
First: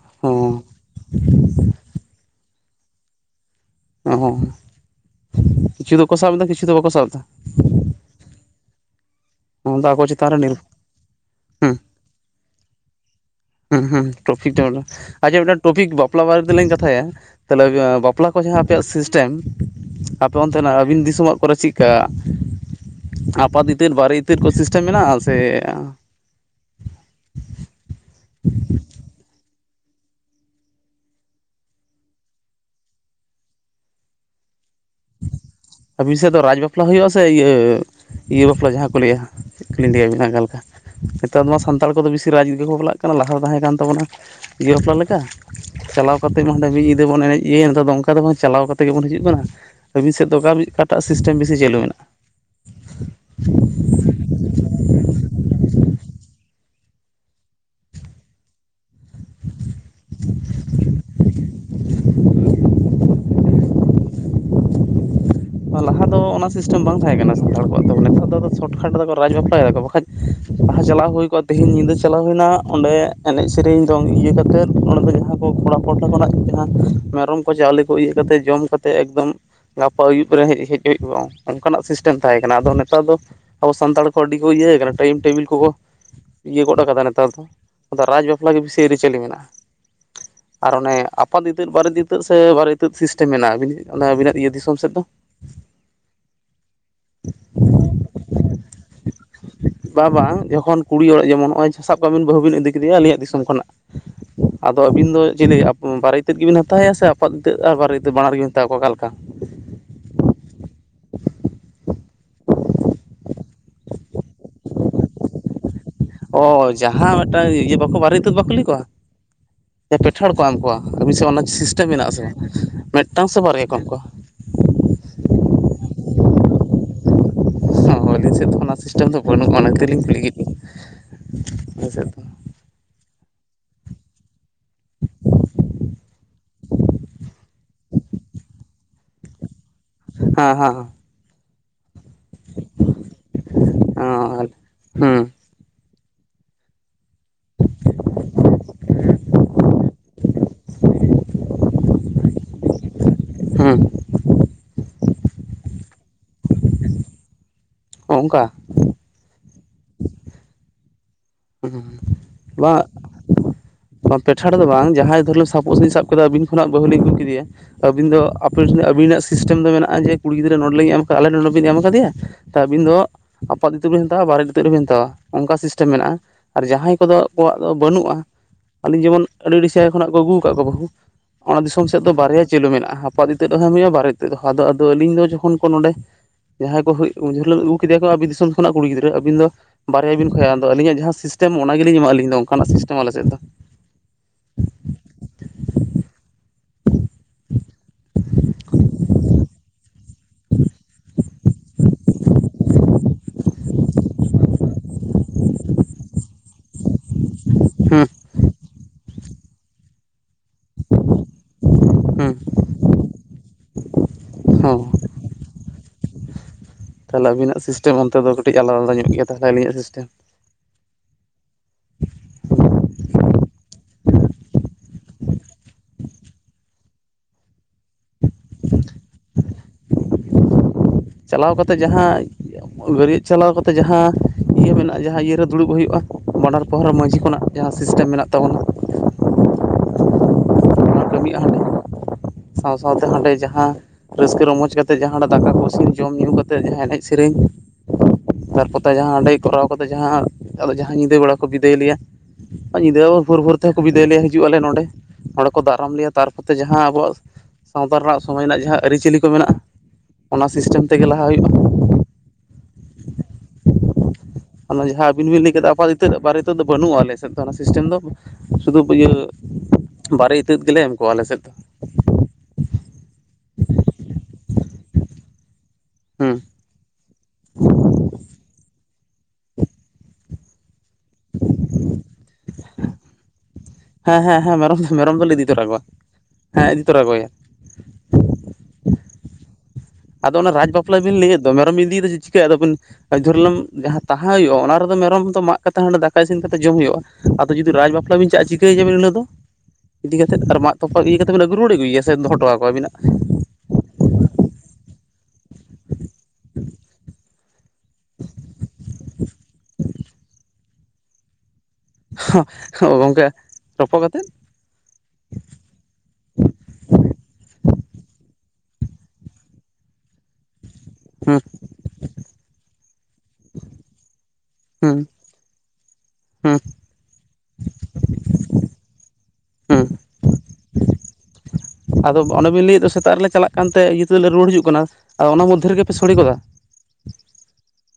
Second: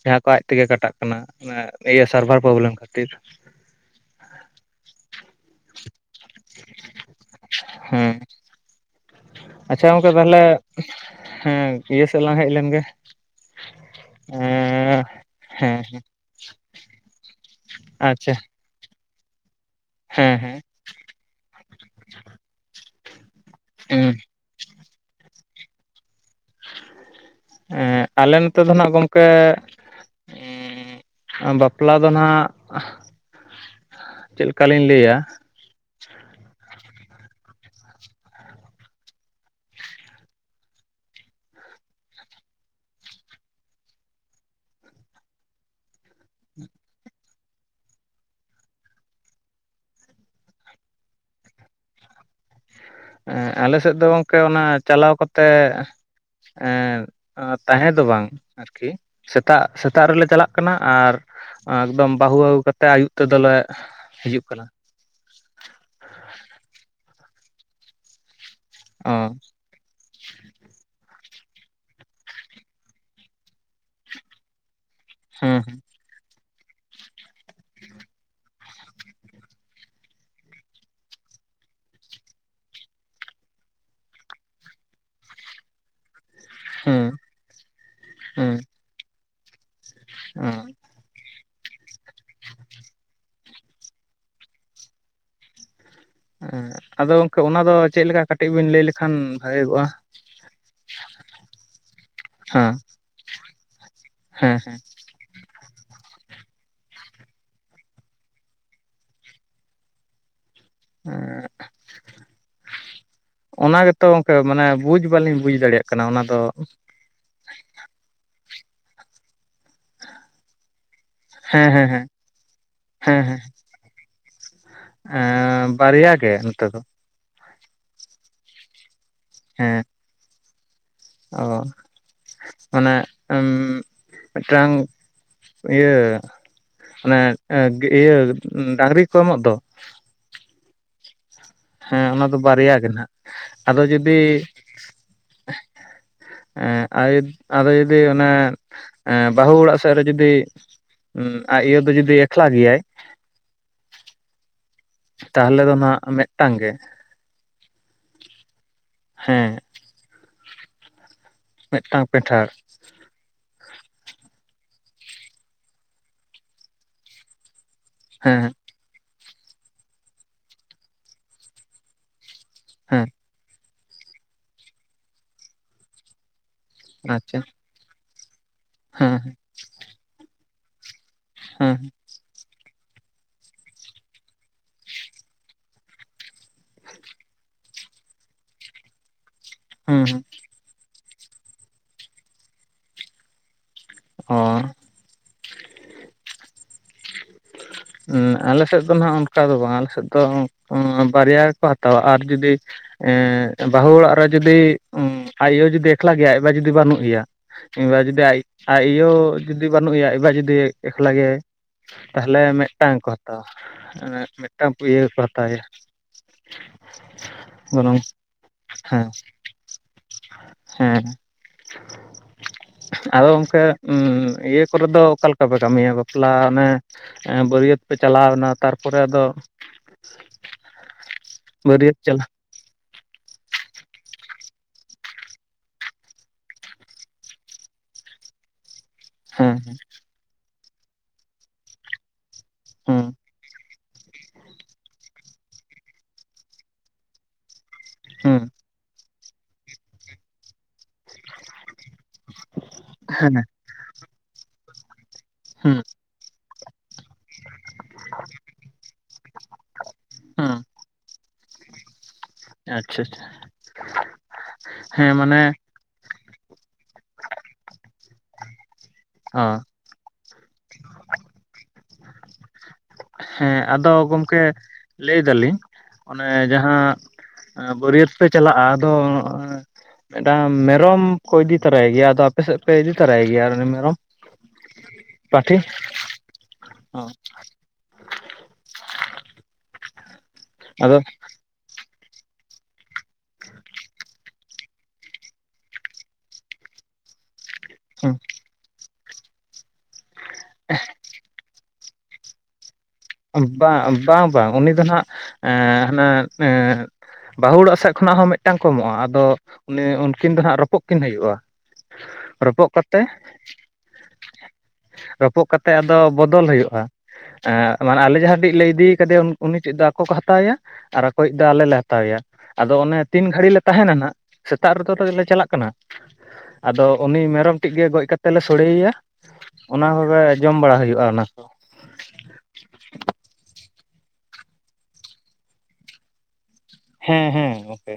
ᱡᱟᱦᱟᱸ ᱠᱚ ᱟᱡ ᱦᱚᱸ ᱛᱮᱜᱮ ᱠᱟᱴᱟᱜ ᱠᱟᱱᱟ, ᱚᱱᱟ ᱤᱭᱟᱹ ᱥᱟᱨᱵᱷᱟᱨ ᱯᱨᱚᱵᱞᱮᱢ ᱠᱷᱟᱹᱛᱤᱨ᱾ ᱚ ᱦᱚᱸ, ᱠᱤᱪᱷᱩ ᱫᱚᱠᱚ ᱥᱟᱵ ᱫᱟ, ᱠᱤᱪᱷᱩ ᱫᱚ ᱵᱟᱠᱚ ᱥᱟᱵ ᱫᱟ᱾ ᱦᱮᱸ ᱚᱱᱟ ᱫᱚ ᱟᱪᱪᱷᱟ ᱟᱠᱚ ᱜᱚᱝᱠᱮ ᱪᱮᱛᱟᱱ ᱨᱮ ᱛᱟᱦᱚᱞᱮ, ᱱᱤᱨᱵᱷᱚᱨ ᱦᱮᱸ ᱤᱭᱟᱹ ᱥᱮᱫ ᱞᱟᱝ ᱦᱮᱡ ᱞᱮᱱᱜᱮ᱾ ᱦᱮᱸ ᱦᱮᱸ ᱴᱚᱯᱤᱠ ᱛᱟᱦᱟᱞᱮ ᱮᱸ ᱟᱪᱪᱷᱟ, ᱢᱤᱫᱴᱟᱝ ᱦᱮᱸ ᱴᱚᱯᱤᱠ ᱵᱟᱯᱞᱟ ᱵᱟᱨᱮ ᱛᱮᱞᱤᱧ ᱠᱟᱛᱷᱟᱭᱟ? ᱛᱟᱦᱞᱮ ᱟᱪᱪᱷᱟ ᱵᱟᱯᱞᱟ ᱠᱚ ᱡᱟᱦᱟᱸ ᱟᱯᱮᱭᱟᱜ ᱥᱤᱥᱴᱮᱢ, ᱦᱮᱸ ᱟᱯᱮ ᱦᱮᱸ ᱚᱱᱛᱮᱱᱟᱜ? ᱟᱹᱵᱤᱱ ᱫᱤᱥᱚᱢᱟᱜ ᱠᱚᱨᱮ ᱪᱤᱠ ᱠᱟ, ᱟᱯᱟᱛ ᱤᱛᱟᱹ ᱵᱟᱨᱮ ᱤᱛᱟᱹ ᱠᱚ ᱥᱤᱥ ᱚᱱᱛᱮ ᱢᱮᱱᱟᱜ ᱟᱥᱮ? ᱮᱜᱸ ᱟᱞᱮ ᱱᱚᱛᱮ ᱫᱚ ᱱᱟᱜ ᱜᱚᱝᱠᱮ ᱩᱸ ᱵᱟᱯᱞᱟ ᱫᱚ ᱱᱟᱜ ᱪᱮᱫ ᱞᱮᱠᱟᱞᱤᱧ ᱞᱟᱹᱭᱟ᱾ ᱟᱹᱵᱤᱱ ᱥᱮᱫ ᱫᱚ ᱨᱟᱡᱽ ᱵᱟᱯᱞᱟ ᱦᱳᱭᱳᱜᱼᱟ, ᱥᱮ ᱤᱭᱟᱹ ᱤᱭᱟᱹ ᱵᱟᱯᱞᱟ ᱡᱟᱦᱟᱸ ᱠᱚ ᱞᱟᱹᱭᱟ? ᱪᱮᱫ ᱞᱤᱧ ᱞᱟ. ᱭ ᱟᱵᱤᱱᱟ ᱟᱠᱟ ᱞᱮᱠᱟ, ᱱᱮᱛᱟᱨ ᱢᱟ ᱥᱟᱱᱛᱟᱲ ᱠᱚᱫᱚ, ᱵᱮᱥᱤ ᱨᱟᱡᱽ ᱞᱮᱠᱟ ᱠᱚ ᱵᱟᱯᱞᱟᱜ ᱠᱟᱱᱟ᱾ ᱞᱟᱦᱟ ᱫᱚ ᱛᱟᱦᱮᱸ ᱠᱟᱱ ᱛᱟᱵᱚᱱᱟ ᱤᱭᱟᱹ ᱵᱟᱯᱞᱟ ᱞᱮᱠᱟ? ᱪᱟᱞᱟᱣ ᱠᱟᱛᱮ ᱢᱟ ᱦᱟᱸᱰᱮ ᱢᱤᱫ ᱧᱤᱫᱟᱹ ᱵᱚᱱ ᱮᱱᱮᱡ ᱤᱭᱟᱹ ᱮᱱ ᱱᱮᱛᱟᱨ ᱫᱚ, ᱚᱱᱠᱟ ᱫᱚ ᱵᱟᱝ ᱪᱟᱞᱟᱣ ᱠᱟᱛᱮ ᱜᱮᱵᱚᱱ ᱦᱤᱡᱩᱜ ᱠᱟᱱᱟ᱾ ᱟᱹᱵᱤᱱ ᱥᱮᱫ ᱫᱚ ᱚᱠᱟ ᱚᱠᱟᱴᱟᱜ, ᱥᱤᱥᱴᱮᱢ ᱵᱤᱥᱤ ᱪᱟᱹᱞᱩ ᱢᱮᱱᱟᱜᱼᱟ? ᱮᱸ ᱟᱞᱮ ᱥᱮᱫ ᱫᱚ ᱜᱚᱢᱠᱮ, ᱚᱱᱟ ᱪᱟᱞᱟᱣ ᱠᱟᱛᱮ ᱮ ᱛᱟᱦᱮᱸ ᱫᱚ ᱵᱟᱝ ᱟᱨᱠᱤ᱾ ᱥᱮᱛᱟᱜ ᱥᱮᱛᱟᱜ ᱨᱮᱞᱮ ᱪᱟᱞᱟᱜ ᱠᱟᱱᱟ, ᱟᱨ ᱮᱠᱫᱚᱢ ᱵᱟᱹᱦᱩ ᱟᱹᱜᱩ ᱠᱟᱛᱮᱫ ᱟᱹᱭᱩᱵᱽ ᱛᱮᱫᱚᱞᱮ ᱦᱤᱡᱩᱜ ᱠᱟᱱᱟ᱾ ᱞᱟᱦᱟ ᱫᱚ ᱚᱱᱟ ᱥᱤᱥᱴᱮᱢ ᱵᱟᱝ ᱛᱟᱦᱮᱸ ᱠᱟᱱᱟ, ᱥᱟᱱᱛᱟᱲ ᱠᱚᱣᱟᱜ ᱫᱚ ᱛᱚᱵᱮ ᱱᱮᱛᱟᱨ ᱫᱚ, ᱥᱚᱴᱠᱟᱴ ᱚ ᱫᱚᱠᱚ ᱨᱟᱡᱽ ᱵᱟᱯᱞᱟ ᱭᱮᱫᱟᱠᱚ᱾ ᱵᱟᱠᱷᱟᱡ ᱡᱟᱦᱟᱸ ᱪᱟᱞᱟᱣ ᱦᱩᱭ ᱠᱚᱜ-ᱟ, ᱛᱮᱦᱮᱧ ᱧᱤᱫᱟᱹ ᱪᱟᱞᱟᱣ ᱦᱩᱭᱱᱟ ᱚᱸᱰᱮ, ᱮᱱᱮᱡ ᱥᱮᱨᱮᱧ ᱫᱚᱝ ᱤᱭᱟᱹ ᱠᱟᱛᱮᱫ ᱚᱱᱚᱸᱰᱮ ᱫᱚ ᱡᱟᱦᱟᱸ ᱠᱚ ᱦᱮᱸ ᱠᱚᱲᱟ ᱠᱚᱫ ᱠᱷᱚᱱᱟᱜ ᱡᱟᱦᱟᱸ ᱢᱮᱨᱚᱢ ᱠᱚ ᱪᱟᱣᱞᱮ ᱠᱚ ᱤᱫᱤ ᱠᱟᱛᱮ ᱡᱚᱢ ᱠᱟᱛᱮ ᱮᱠᱫᱚᱢ, ᱜᱟᱯᱟ ᱟᱹᱭᱩᱵ ᱦᱮᱡ ᱦᱩᱭ ᱠᱚᱜ-ᱟ ᱚᱝᱠᱟᱱᱟᱜ ᱥᱤᱥᱴᱮᱢ ᱛᱟᱦᱮᱸ ᱠᱟᱱᱟ, ᱟᱫᱚ ᱱᱮᱛᱟᱨ ᱫᱚ ᱟᱵᱚ ᱥᱟᱱᱛᱟᱲ ᱠᱚ ᱟᱹᱰᱤ ᱠᱚ ᱤᱭᱟᱹ ᱠᱟᱱᱟ, ᱴᱟᱭᱤᱢ ᱴᱮᱵᱤᱞ ᱠᱚᱠᱚ ᱤᱭᱟᱹ ᱜᱚᱫ ᱟᱠᱟᱫᱟ ᱦᱮᱸ ᱱᱮᱛᱟᱨ ᱫᱚ, ᱟᱫᱚ ᱨᱟᱡᱽ ᱵᱟᱯᱞᱟ ᱦᱮᱸ ᱜᱮ ᱵᱮᱥᱤ ᱟᱹᱨᱤᱪᱟᱹᱞᱤ ᱢᱮᱱᱟᱜ-ᱟ᱾ ᱟᱨ ᱦᱮᱸ ᱚᱱᱮ ᱟᱯᱟᱛ ᱤᱛᱟᱹᱫ ᱵᱟᱨᱮᱛ ᱤᱛᱟᱹᱫ ᱥᱮ, ᱵᱟᱨᱮ ᱤᱛᱟᱹᱫ ᱥᱤᱥᱴᱮᱢ ᱢᱮᱱᱟᱜ-ᱟ, ᱟᱹᱵᱤᱱ ᱟᱵᱤᱱᱟᱜ ᱤᱭᱟᱹ ᱫᱤᱥᱚᱢ ᱥᱮᱫ ᱫᱚ? ᱦᱮᱸ ᱟᱫᱚ ᱜᱚᱝᱠᱮ ᱚᱱᱟ ᱫᱚ, ᱪᱮᱫ ᱞᱮᱠᱟ ᱠᱟᱹᱴᱤᱡ ᱵᱤᱱ ᱞᱟᱹᱭ ᱞᱮᱠᱷᱟᱱ, ᱵᱷᱟᱜᱮ ᱠᱚᱜ-ᱟ? ᱵᱟ ᱵᱟᱝ ᱡᱚᱠᱷᱚᱱ ᱠᱩᱲᱤ ᱚᱲᱟᱜ ᱡᱮᱢᱚᱱ ᱱᱚᱜ-ᱚᱭ ᱥᱟᱵ ᱠᱟᱜ ᱵᱤᱱ, ᱵᱟᱹᱦᱩ ᱵᱤᱱ ᱦᱮᱸ ᱤᱫᱤ ᱠᱮᱫᱮᱭᱟ ᱟᱹᱞᱤᱧᱟᱜ ᱫᱤᱥᱚᱢ ᱠᱷᱚᱱᱟᱜ ᱦᱮᱸ ᱟᱫᱚ ᱟᱹᱵᱤᱱ ᱫᱚ ᱪᱮᱞᱮ, ᱵᱟᱨᱮᱛ ᱤᱛᱟᱹᱫ ᱜᱮᱵᱮᱱ ᱦᱟᱛᱟᱣᱮᱭᱟ, ᱥᱮ ᱟᱯᱟᱛ ᱤᱛᱟᱹᱫ ᱟᱨ ᱵᱟᱨᱮ ᱤᱛᱟᱹᱫ ᱵᱟᱱᱟᱨ ᱜᱮᱵᱮᱱ ᱦᱟᱛᱟᱣ ᱠᱚᱣᱟ, ᱚᱠᱟ ᱞᱮᱠᱟ? ᱮᱸᱜ ᱚᱱᱟ ᱜᱮᱛᱚ ᱜᱚᱝᱠᱮ, ᱢᱟᱱᱮ ᱵᱩᱡ ᱵᱟᱞᱤᱧ ᱵᱩᱡ ᱫᱟᱲᱮᱭᱟᱜ ᱠᱟᱱᱟ ᱚᱱᱟ ᱫᱚ ᱚ ᱡᱟᱦᱟᱸ ᱢᱤᱫᱴᱟᱝ ᱤᱭᱟᱹ ᱵᱟᱠᱚ ᱵᱟᱨᱮ ᱤᱛᱟᱹᱫ ᱵᱟᱠᱚ ᱞᱟᱹᱭ ᱠᱚᱣᱟ, ᱥᱮ ᱯᱮᱴᱷᱟᱬ ᱠᱚ ᱮᱢ ᱠᱚᱣᱟ᱾ ᱟᱹᱵᱤᱱ ᱥᱮᱫ ᱚᱱᱟ ᱦᱮᱸ ᱥᱤᱥᱴᱮᱢ ᱦᱮᱸ ᱦᱮᱸ ᱢᱮᱱᱟᱜ ᱟᱥᱮ ᱵᱟᱝ, ᱢᱤᱫᱴᱟᱝ ᱥᱮ ᱵᱟᱨᱭᱟ ᱠᱚ ᱮᱢᱟ ᱠᱚᱣᱟ? ᱮ ᱵᱟᱨᱭᱟ ᱜᱮ ᱱᱚᱛᱮ ᱫᱚ᱾ ᱚ ᱟᱹᱞᱤᱧ ᱥᱮᱫ ᱫᱚ ᱚᱱᱟ ᱥᱤᱥᱴᱮᱢ ᱫᱚ ᱵᱟᱹᱱᱩᱜ-ᱟ, ᱚᱱᱟ ᱦᱮᱸ ᱛᱮᱞᱤᱧ ᱠᱩᱞᱤ ᱠᱮᱫ ᱵᱤᱱᱟ᱾ ᱚ--᱾ ᱟᱞᱮ ᱥᱮᱫ ᱫᱚ ᱚᱱᱮ ᱮᱢ ᱢᱤᱫᱴᱟᱝ ᱤᱭᱟᱹ ᱚᱱᱮ ᱤᱭᱟᱹ ᱰᱟᱝᱨᱤ ᱠᱚ ᱮᱢᱚᱜ ᱫᱚ᱾ ᱦᱮᱸ ᱦᱮᱸ ᱦᱮᱸ᱾ ᱦᱮᱸ ᱚᱱᱟ ᱫᱚ ᱵᱟᱨᱭᱟ ᱜᱮ ᱱᱟᱜ, ᱟᱫᱚ ᱡᱩᱫᱤ ᱦᱮᱸ ᱦᱮᱸ ᱦᱮᱸ ᱮᱸᱜ, ᱟᱫᱚ ᱡᱩᱫ, ᱟᱫᱚ ᱡᱩᱫᱤ ᱚᱱᱟ ᱮᱸ ᱵᱟᱹᱦᱩ ᱚᱲᱟᱜ ᱥᱮᱫ ᱨᱮ ᱡᱩᱫᱤ ᱦᱩᱸ ᱟᱡ ᱟᱭᱳ ᱫᱚ ᱡᱩᱫᱤ ᱮᱠᱷᱞᱟ ᱜᱮᱭᱟᱭ᱾ ᱦᱩᱸ᱾ ᱛᱟᱦᱞᱮ ᱫᱚ ᱦᱸᱟᱜ ᱢᱮᱫᱴᱟᱝ ᱜᱮ᱾ ᱚ, ᱚᱝᱠᱟ᱾ ᱦᱮᱸ᱾ ᱚ, ᱢᱤᱫᱴᱟᱝ ᱯᱮᱸᱴᱷᱟᱲ ᱵᱟ, ᱵᱟ ᱯᱮᱴᱷᱟᱬ ᱫᱚ ᱵᱟᱝ ᱡᱟᱦᱟᱸᱭ ᱫᱷᱚᱨᱮ ᱥᱟᱯᱳᱡᱤᱧ ᱥᱟᱵ ᱠᱮᱫᱟ ᱟᱹᱵᱤᱱ ᱠᱷᱚᱱᱟᱜ ᱵᱟᱹᱦᱩ ᱞᱤᱧ ᱟᱹᱜᱩ ᱠᱮᱫᱮᱭᱟ᱾ ᱟᱹᱵᱤᱱ ᱫᱚ ᱦᱮᱸ ᱟᱯᱮ ᱴᱷᱮᱱ ᱟᱹᱵᱤᱱᱟᱜ ᱥᱤᱥᱴᱮᱢ ᱫᱚ ᱢᱮᱱᱟᱜ-ᱟ ᱡᱮ ᱠᱩᱲᱤ ᱜᱤᱫᱽᱨᱟᱹ ᱱᱚᱰᱮᱞᱤᱧ ᱮᱢ ᱠᱟᱜ ᱟᱞᱮ ᱱᱚᱰᱮ ᱵᱤᱱ ᱮᱢ ᱠᱟᱫᱮᱭᱟ᱾ ᱛᱚ ᱟᱹᱵᱤᱱ ᱫᱚ ᱦᱮᱸ ᱟᱯᱟᱫ ᱤᱛᱟᱹᱫ ᱦᱚᱸ ᱵᱤᱱ ᱦᱟᱛᱟᱣᱟ ᱵᱟᱨᱮᱛ ᱤᱛᱟᱹᱫ ᱦᱚᱸ ᱵᱮᱱ ᱦᱟᱛᱟᱣᱟ, ᱚᱝᱠᱟ ᱥᱤᱥᱴᱮᱢ ᱢᱮᱱᱟᱜ-ᱟ᱾ ᱟᱨ ᱡᱟᱦᱟᱸᱭ ᱠᱚᱫᱚ ᱟᱪᱪᱷᱟ ᱟᱠᱚᱣᱟᱜ ᱫᱚ ᱵᱟᱹᱱᱩᱜ-ᱟ, ᱟᱹᱞᱤᱧ ᱦᱮᱸ ᱡᱮᱢᱚᱱ ᱟᱹᱰᱤ ᱟᱹᱰᱤ ᱥᱮᱫᱟᱭ ᱠᱷᱚᱱᱟᱜ ᱠᱚ ᱟᱹᱜᱩ ᱟᱠᱟᱜ ᱠᱚᱣᱟ ᱵᱟᱹᱦᱩ᱾ ᱚᱱᱟ ᱦᱮᱸ ᱦᱮᱸ ᱫᱤᱥᱚᱢ ᱥᱮᱫ᱾ ᱫᱚ ᱵᱟᱨᱭᱟ ᱪᱟᱹᱞᱩ ᱢᱮᱱᱟᱜ-ᱟ ᱟᱯᱟᱛ ᱤᱛᱟᱹᱫ ᱫᱚ ᱟᱹᱜᱩᱭᱟ ᱵᱟᱨᱮ ᱤᱛᱟᱹᱫ ᱦᱚᱸ ᱟᱫᱚ ᱟᱫᱚ ᱟᱞᱤᱧ ᱫᱚ ᱡᱚᱠᱷᱚᱱ ᱠᱚ ᱱᱚᱸᱰᱮ ᱡᱟᱦᱟᱸᱭ ᱵᱟᱹᱦᱩᱭ [unintelligible] ᱟᱹᱜᱩ ᱠᱮᱫᱮᱭᱟ ᱠᱚ ᱟᱵᱮᱱ ᱫᱤᱥᱚᱢ ᱠᱷᱚᱱᱟᱜ ᱠᱩᱲᱤ ᱜᱤᱫᱽᱨᱟᱹ ᱟᱹᱵᱤᱱ ᱫᱚ ᱦᱮᱸ ᱵᱟᱨᱭᱟ ᱵᱤᱱ ᱠᱷᱚᱭᱟ ᱟᱫᱚ ᱟᱹᱞᱤᱧᱟᱜ ᱡᱟᱦᱟᱸ ᱥᱤᱥᱴᱮᱢ ᱚᱱᱟ ᱜᱮᱞᱤᱧ ᱮᱢᱚᱜ-ᱟ ᱟᱹᱞᱤᱧ ᱫᱚ ᱚᱝᱠᱟᱱᱟᱜ ᱥᱤᱥᱴᱮᱢ ᱟᱞᱮ ᱥᱮᱫ ᱫᱚ᱾ ᱚ᱾ ᱦᱩᱸ ᱟᱞᱮ ᱥᱮᱫ ᱫᱚ ᱱᱟᱜ ᱚᱱᱠᱟ ᱫᱚ ᱵᱟᱝ᱾ ᱟᱞᱮ ᱥᱮᱫ ᱛᱚ, ᱵᱟᱨᱭᱟ ᱜᱮᱠᱚ ᱦᱟᱛᱟᱣᱟ ᱟᱨ ᱡᱩᱫᱤ ᱮᱸᱻ ᱵᱟᱹᱦᱩ ᱚᱲᱟᱜ ᱨᱮ ᱡᱩᱫᱤ, ᱩᱸ ᱟᱡ ᱟᱭᱳ ᱡᱩᱫᱤ ᱮᱠᱞᱟ ᱜᱮᱭᱟᱭ ᱟᱡᱵᱟ ᱡᱩᱫᱤ ᱵᱟᱹᱱᱩᱜ ᱮᱭᱟ ᱠᱤᱝᱵᱟ ᱦᱩᱸ ᱡᱩᱫᱤ ᱟᱡ, ᱟᱡ ᱟᱭᱳ ᱡᱩᱫᱤ ᱵᱟᱹᱱᱩᱜ ᱮᱭᱟ ᱟᱡᱵᱟ ᱡᱩᱫᱤ ᱜᱮ ᱮᱠᱞᱟ ᱜᱮᱭᱟᱭ ᱦᱩᱸ ᱛᱟᱦᱞᱮ ᱢᱮᱫᱴᱟᱝ ᱠᱚ ᱦᱟᱛᱟᱣᱟ, ᱮᱸ ᱢᱤᱫᱴᱟᱝ ᱦᱚᱸ ᱤᱭᱟᱹ ᱜᱮᱠᱚ ᱦᱟᱛᱟᱣᱮᱭᱟ᱾ ᱛᱟᱦᱞᱮ ᱟᱹᱵᱤᱱᱟᱜ ᱥᱤᱥᱴᱮᱢ ᱜᱚᱱᱚᱝ ᱚᱱᱛᱮ ᱫᱚ ᱠᱟᱹᱴᱤᱡ ᱟᱞᱟᱫᱟ ᱟᱞᱟᱫᱟ ᱦᱮᱸ ᱧᱚᱜ ᱜᱮᱭᱟ ᱛᱟᱦᱞᱮ ᱟᱹᱞᱤᱧᱟᱜ ᱥᱤᱥᱴᱮᱢ᱾ ᱦᱮᱸ᱾ [inaudible] ᱟᱫᱚ ᱜᱚᱝᱠᱮ ᱩᱸᱻ ᱤᱭᱟᱹ ᱠᱚᱨᱮ ᱫᱚ ᱚᱠᱟ ᱞᱮᱠᱟᱯᱮ ᱠᱟᱹᱢᱤᱭᱟ ᱵᱟᱯᱞᱟ ᱚᱱᱮ ᱦᱮᱸ ᱵᱟᱹᱨᱭᱟᱹᱛ ᱯᱮ ᱪᱟᱞᱟᱣᱱᱟ ᱛᱟᱨᱯᱚᱨᱮ ᱟᱫᱚ ᱪᱟᱞᱟᱣ ᱠᱟᱛᱮ ᱵᱟᱹᱨᱭᱟᱹᱛ ᱡᱟᱦᱟᱸ, ᱪᱟᱞᱟᱣ ᱵᱟᱹᱨᱭᱟᱹᱛ ᱪᱟᱞᱟᱣ ᱠᱟᱛᱮ ᱡᱟᱦᱟᱸ ᱤᱭᱟᱹ ᱢᱮᱱᱟᱜ-ᱟ ᱡᱟᱦᱟᱸ ᱤᱭᱟᱹᱨᱮ ᱫᱩᱲᱩᱵ ᱦᱩᱭᱩᱜ-ᱟ, ᱵᱟᱱᱟᱨ ᱯᱚᱦᱚᱨ ᱨᱮ ᱢᱟᱺᱡᱷᱤ ᱠᱷᱚᱱᱟᱜ ᱡᱟᱦᱟᱸ ᱥᱤᱥᱴᱮᱢ ᱢᱮᱱᱟᱜ ᱛᱟᱵᱚᱱᱟ᱾ ᱦᱮᱸ ᱦᱮᱸ᱾ ᱠᱟᱹᱢᱤᱭᱟᱜ ᱦᱚᱸ ᱥᱟᱶ ᱥᱟᱶᱛᱮ ᱦᱮᱸ ᱦᱟᱸᱰᱮ ᱡᱟᱦᱟᱸ ᱨᱟᱹᱥᱠᱟᱹ ᱨᱚᱢᱚᱡᱽ ᱠᱟᱛᱮᱫ ᱡᱟᱦᱟᱸ ᱫᱟᱠᱟ ᱠᱚ ᱤᱥᱤᱱ ᱡᱚᱢ-ᱧᱩ ᱠᱟᱛᱮ ᱡᱟᱦᱟᱸ ᱮᱱᱮᱡ ᱥᱮᱨᱮᱧ᱾ ᱦᱩᱸ᱾ ᱛᱟᱨᱯᱚᱨᱛᱮ ᱡᱟᱦᱟᱸ ᱦᱟᱸᱰᱮᱭ ᱠᱚᱨᱟᱣ ᱠᱟᱫᱟ ᱡᱟᱦᱟᱸ ᱟᱫᱚ ᱡᱟᱦᱟᱸ ᱧᱤᱫᱟᱹ ᱵᱮᱲᱟ ᱠᱚ ᱵᱤᱫᱟᱹᱭ ᱞᱮᱭᱟ᱾ ᱧᱤᱫᱟᱹ ᱦᱚᱸ ᱦᱮᱸ ᱵᱷᱳᱨ ᱵᱷᱳᱨ ᱛᱮᱦᱚᱸᱠᱚ ᱵᱤᱫᱟᱹᱭ ᱞᱮᱭᱟ ᱦᱤᱡᱩᱜ-ᱟᱞᱮ ᱱᱚᱸᱰᱮ, ᱟᱫᱚ ᱠᱚ ᱦᱮᱸ ᱫᱟᱨᱟᱢ ᱞᱮᱭᱟ ᱛᱟᱨ ᱯᱚᱛᱮ ᱡᱟᱦᱟᱸ ᱟᱵᱚᱣᱟᱜ ᱥᱟᱶᱛᱟ ᱨᱮᱱᱟᱜ ᱥᱚᱢᱟᱡᱽ ᱨᱮᱱᱟᱜ ᱡᱟᱦᱟᱸ ᱟᱹᱨᱤᱪᱟᱹᱞᱤ ᱠᱚ ᱢᱮᱱᱟᱜ-ᱟ ᱚᱱᱟ ᱦᱮᱸ ᱥᱤᱥᱴᱮᱢ᱾ ᱛᱮᱜᱮ ᱞᱟᱦᱟ ᱦᱩᱭᱩᱜ-ᱟ, ᱟᱪᱪᱷᱟ ᱟᱪᱪᱷᱟ ᱟᱨ ᱚᱱᱟ ᱡᱟᱦᱟᱸ ᱦᱮᱸ ᱟᱹᱵᱤᱱ ᱢᱟᱱᱮ ᱵᱤᱱ ᱞᱟᱹᱭ ᱠᱟᱫᱟ ᱟᱠᱚᱣᱟᱜ ᱛᱟᱹᱫ, ᱵᱟᱨᱮ ᱤᱛᱟᱹᱫ ᱫᱚ ᱵᱟᱹᱱᱩᱜ-ᱟ ᱟᱞᱮ ᱥᱮᱫ ᱫᱚ ᱚᱱᱟ ᱥᱤᱥᱴᱮᱢ ᱫᱚ ᱥᱩᱫᱷᱩ ᱤᱭᱟᱹ ᱚ ᱵᱟᱨᱮ ᱤᱛᱟᱹᱫ ᱜᱮᱞᱮ ᱮᱢ ᱠᱚᱣᱟ ᱟᱞᱮ ᱥᱮᱫ ᱫᱚ᱾ ᱦᱮᱸ, ᱟᱫᱚ ᱜᱚᱢᱠᱮ ᱞᱟᱹᱭ ᱫᱟᱞᱤᱧ᱾ ᱚᱱᱮ ᱦᱩᱸ ᱡᱟᱦᱟᱸ ᱵᱟᱹᱨᱭᱟᱹᱛ ᱯᱮ ᱪᱟᱞᱟᱜ-ᱟ ᱟᱫᱚ ᱢᱤᱫᱴᱟᱝ ᱢᱮᱨᱚᱢ ᱠᱚ ᱤᱫᱤ ᱛᱟᱨᱟᱭ ᱜᱮᱭᱟ ᱟᱫᱚ ᱟᱯᱮ ᱥᱮᱫ ᱯᱮ ᱤᱫᱤ ᱛᱚᱨᱟᱭ ᱜᱮᱭᱟ ᱟᱨ ᱩᱱᱤ ᱢᱮᱨᱚᱢ? ᱦᱮᱸ ᱦᱮᱸ ᱦᱮᱸ ᱢᱮᱨᱚᱢ ᱫᱚ ᱢᱮᱨᱚᱢ ᱫᱚᱞᱮ ᱤᱫᱤ ᱯᱟᱹᱴᱷᱤ ᱛᱚᱨᱟ ᱠᱚᱣᱟ ᱦᱮᱸ ᱤᱫᱤ ᱛᱚᱨᱟ ᱠᱚᱜᱮᱭᱟ ᱟᱫᱚ ᱚᱱᱟ ᱨᱟᱡᱽ ᱵᱟᱯᱞᱟ ᱟᱫᱚ ᱵᱤᱱ ᱞᱟᱹᱭᱮᱫ ᱫᱚ ᱢᱮᱨᱚᱢᱤ ᱤᱫᱤᱭᱮᱫᱚ ᱪᱤᱠᱟᱹᱭ ᱟᱫᱚᱵᱤᱱ [unintelligible] ᱡᱟᱦᱟᱸ ᱛᱟᱦᱟᱸ ᱦᱳᱭᱳᱜᱼᱟ, ᱚᱱᱟ ᱨᱮᱫᱚ ᱢᱮᱨᱚᱢ ᱫᱚ ᱢᱟᱜ ᱠᱟᱛᱮ ᱦᱟᱸᱰᱮ ᱫᱟᱠᱟ ᱤᱥᱤᱱ ᱠᱟᱛᱮᱫ ᱡᱚᱢ ᱦᱳᱭᱳᱜᱼᱟ ᱟᱫᱚ ᱡᱩᱫᱤ ᱨᱟᱡᱽ ᱵᱟᱯᱞᱟ ᱵᱤᱱ ᱪᱟᱼᱟ ᱪᱤᱠᱟᱹᱭᱟ ᱵᱤᱱ ᱤᱱ ᱦᱤᱞᱟᱹᱜ ᱫᱚ ᱤᱫᱤ ᱠᱟᱛᱮᱫ ᱟᱨ ᱢᱟᱜ ᱛᱚᱯᱟᱜ ᱤᱫᱤ ᱠᱟᱛᱮ ᱛᱮ ᱵᱮᱱ ᱟᱹᱜᱩ ᱨᱩᱭᱟᱹᱲ ᱟᱹᱜᱩᱭᱮᱭᱟ ᱥᱮ ᱫᱚᱦᱚ ᱴᱚ ᱠᱚᱣᱟ ᱵᱤᱱ ᱱᱟᱜ ᱵᱟᱝ ᱵᱟᱝ ᱵᱟᱝ ᱩᱱᱤ ᱫᱚ ᱱᱟᱜ ᱮᱸ [unintelligible] ᱴᱦᱟᱱᱟ ᱮᱸ ᱵᱟᱹᱦᱩ ᱚᱲᱟᱜ ᱥᱮᱫ ᱠᱷᱚᱱᱟᱜ ᱦᱚᱸ ᱢᱤᱫᱴᱟᱝ ᱠᱚ ᱮᱢᱚᱜᱼᱟ ᱟᱫᱚ ᱩᱱᱮ ᱩᱱᱠᱤᱱ ᱫᱚ ᱦᱟᱸᱜ ᱨᱚᱯᱩᱚᱜ ᱠᱤᱱ ᱦᱩᱭᱩᱜᱼᱟ ᱨᱚᱯᱚᱜ ᱠᱟᱛᱮ [unintelligible] ᱜᱚᱝᱠᱮ ᱨᱚᱯᱚᱜ ᱠᱟᱛᱮᱫ? ᱨᱚᱯᱚᱜ ᱠᱟᱛᱮᱜ ᱟᱫᱚ ᱵᱚᱫᱚᱞ ᱦᱩᱭᱩᱜᱼᱟ, ᱮᱸ ᱢᱟᱱᱮ ᱟᱞᱮ ᱡᱟᱦᱟᱸᱭᱴᱷᱤᱡ ᱞᱮ ᱤᱫᱤ ᱠᱟᱫᱮᱭᱟ ᱩᱱᱤᱴᱮᱡ ᱫᱚ ᱟᱠᱚ ᱠᱚ ᱦᱟᱛᱟᱣᱮᱭᱟ ᱟᱨ ᱟᱠᱚᱭᱤᱡ ᱦᱩᱸ ᱫᱚ ᱟᱞᱮ ᱞᱮ ᱦᱟᱛᱟᱣᱮᱭᱟ ᱟᱫᱚ ᱚᱱᱮ ᱛᱤᱱ ᱜᱷᱟᱹᱲᱤ ᱞᱮ ᱛᱟᱦᱮᱱᱟ ᱱᱟᱜ ᱥᱮᱛᱟᱜ ᱨᱮᱫᱚ ᱦᱩᱸ ᱛᱮᱞᱮ ᱪᱟᱞᱟᱜ ᱠᱟᱱᱟ, ᱦᱩᱸ ᱟᱫᱚ ᱩᱱᱤ ᱢᱮᱨᱚᱢ ᱴᱤᱡ ᱜᱮ ᱜᱚᱡ ᱠᱟᱛᱮ ᱞᱮ ᱥᱳᱚᱲᱮᱭᱮᱭᱟ ᱦᱩᱸ ᱚᱱᱟ ᱠᱚᱜᱮ ᱡᱚᱢ ᱵᱟᱲᱟ ᱦᱩᱭᱩᱜᱼᱟ ᱚᱱᱟ ᱠᱚ ᱟᱫᱚ ᱚᱱᱮ ᱵᱮᱱ ᱞᱟᱹᱭᱮᱫ ᱫᱚ ᱥᱮᱛᱟᱜ ᱨᱮᱞᱮ ᱪᱟᱞᱟᱜ ᱠᱟᱱᱟ ᱛᱮ ᱤᱭᱟᱹ ᱛᱮᱞᱮ ᱨᱩᱣᱟᱹᱲ ᱦᱤᱡᱩᱜ ᱠᱟᱱᱟ, ᱟᱫᱚ ᱚᱱᱟ ᱢᱚᱫᱽᱫᱷᱮ ᱨᱮᱜᱮᱯᱮ ᱥᱨᱲᱮ ᱜᱚᱫᱟ? ᱦᱮᱸ ᱦᱮᱸᱜᱚᱝᱠᱮ,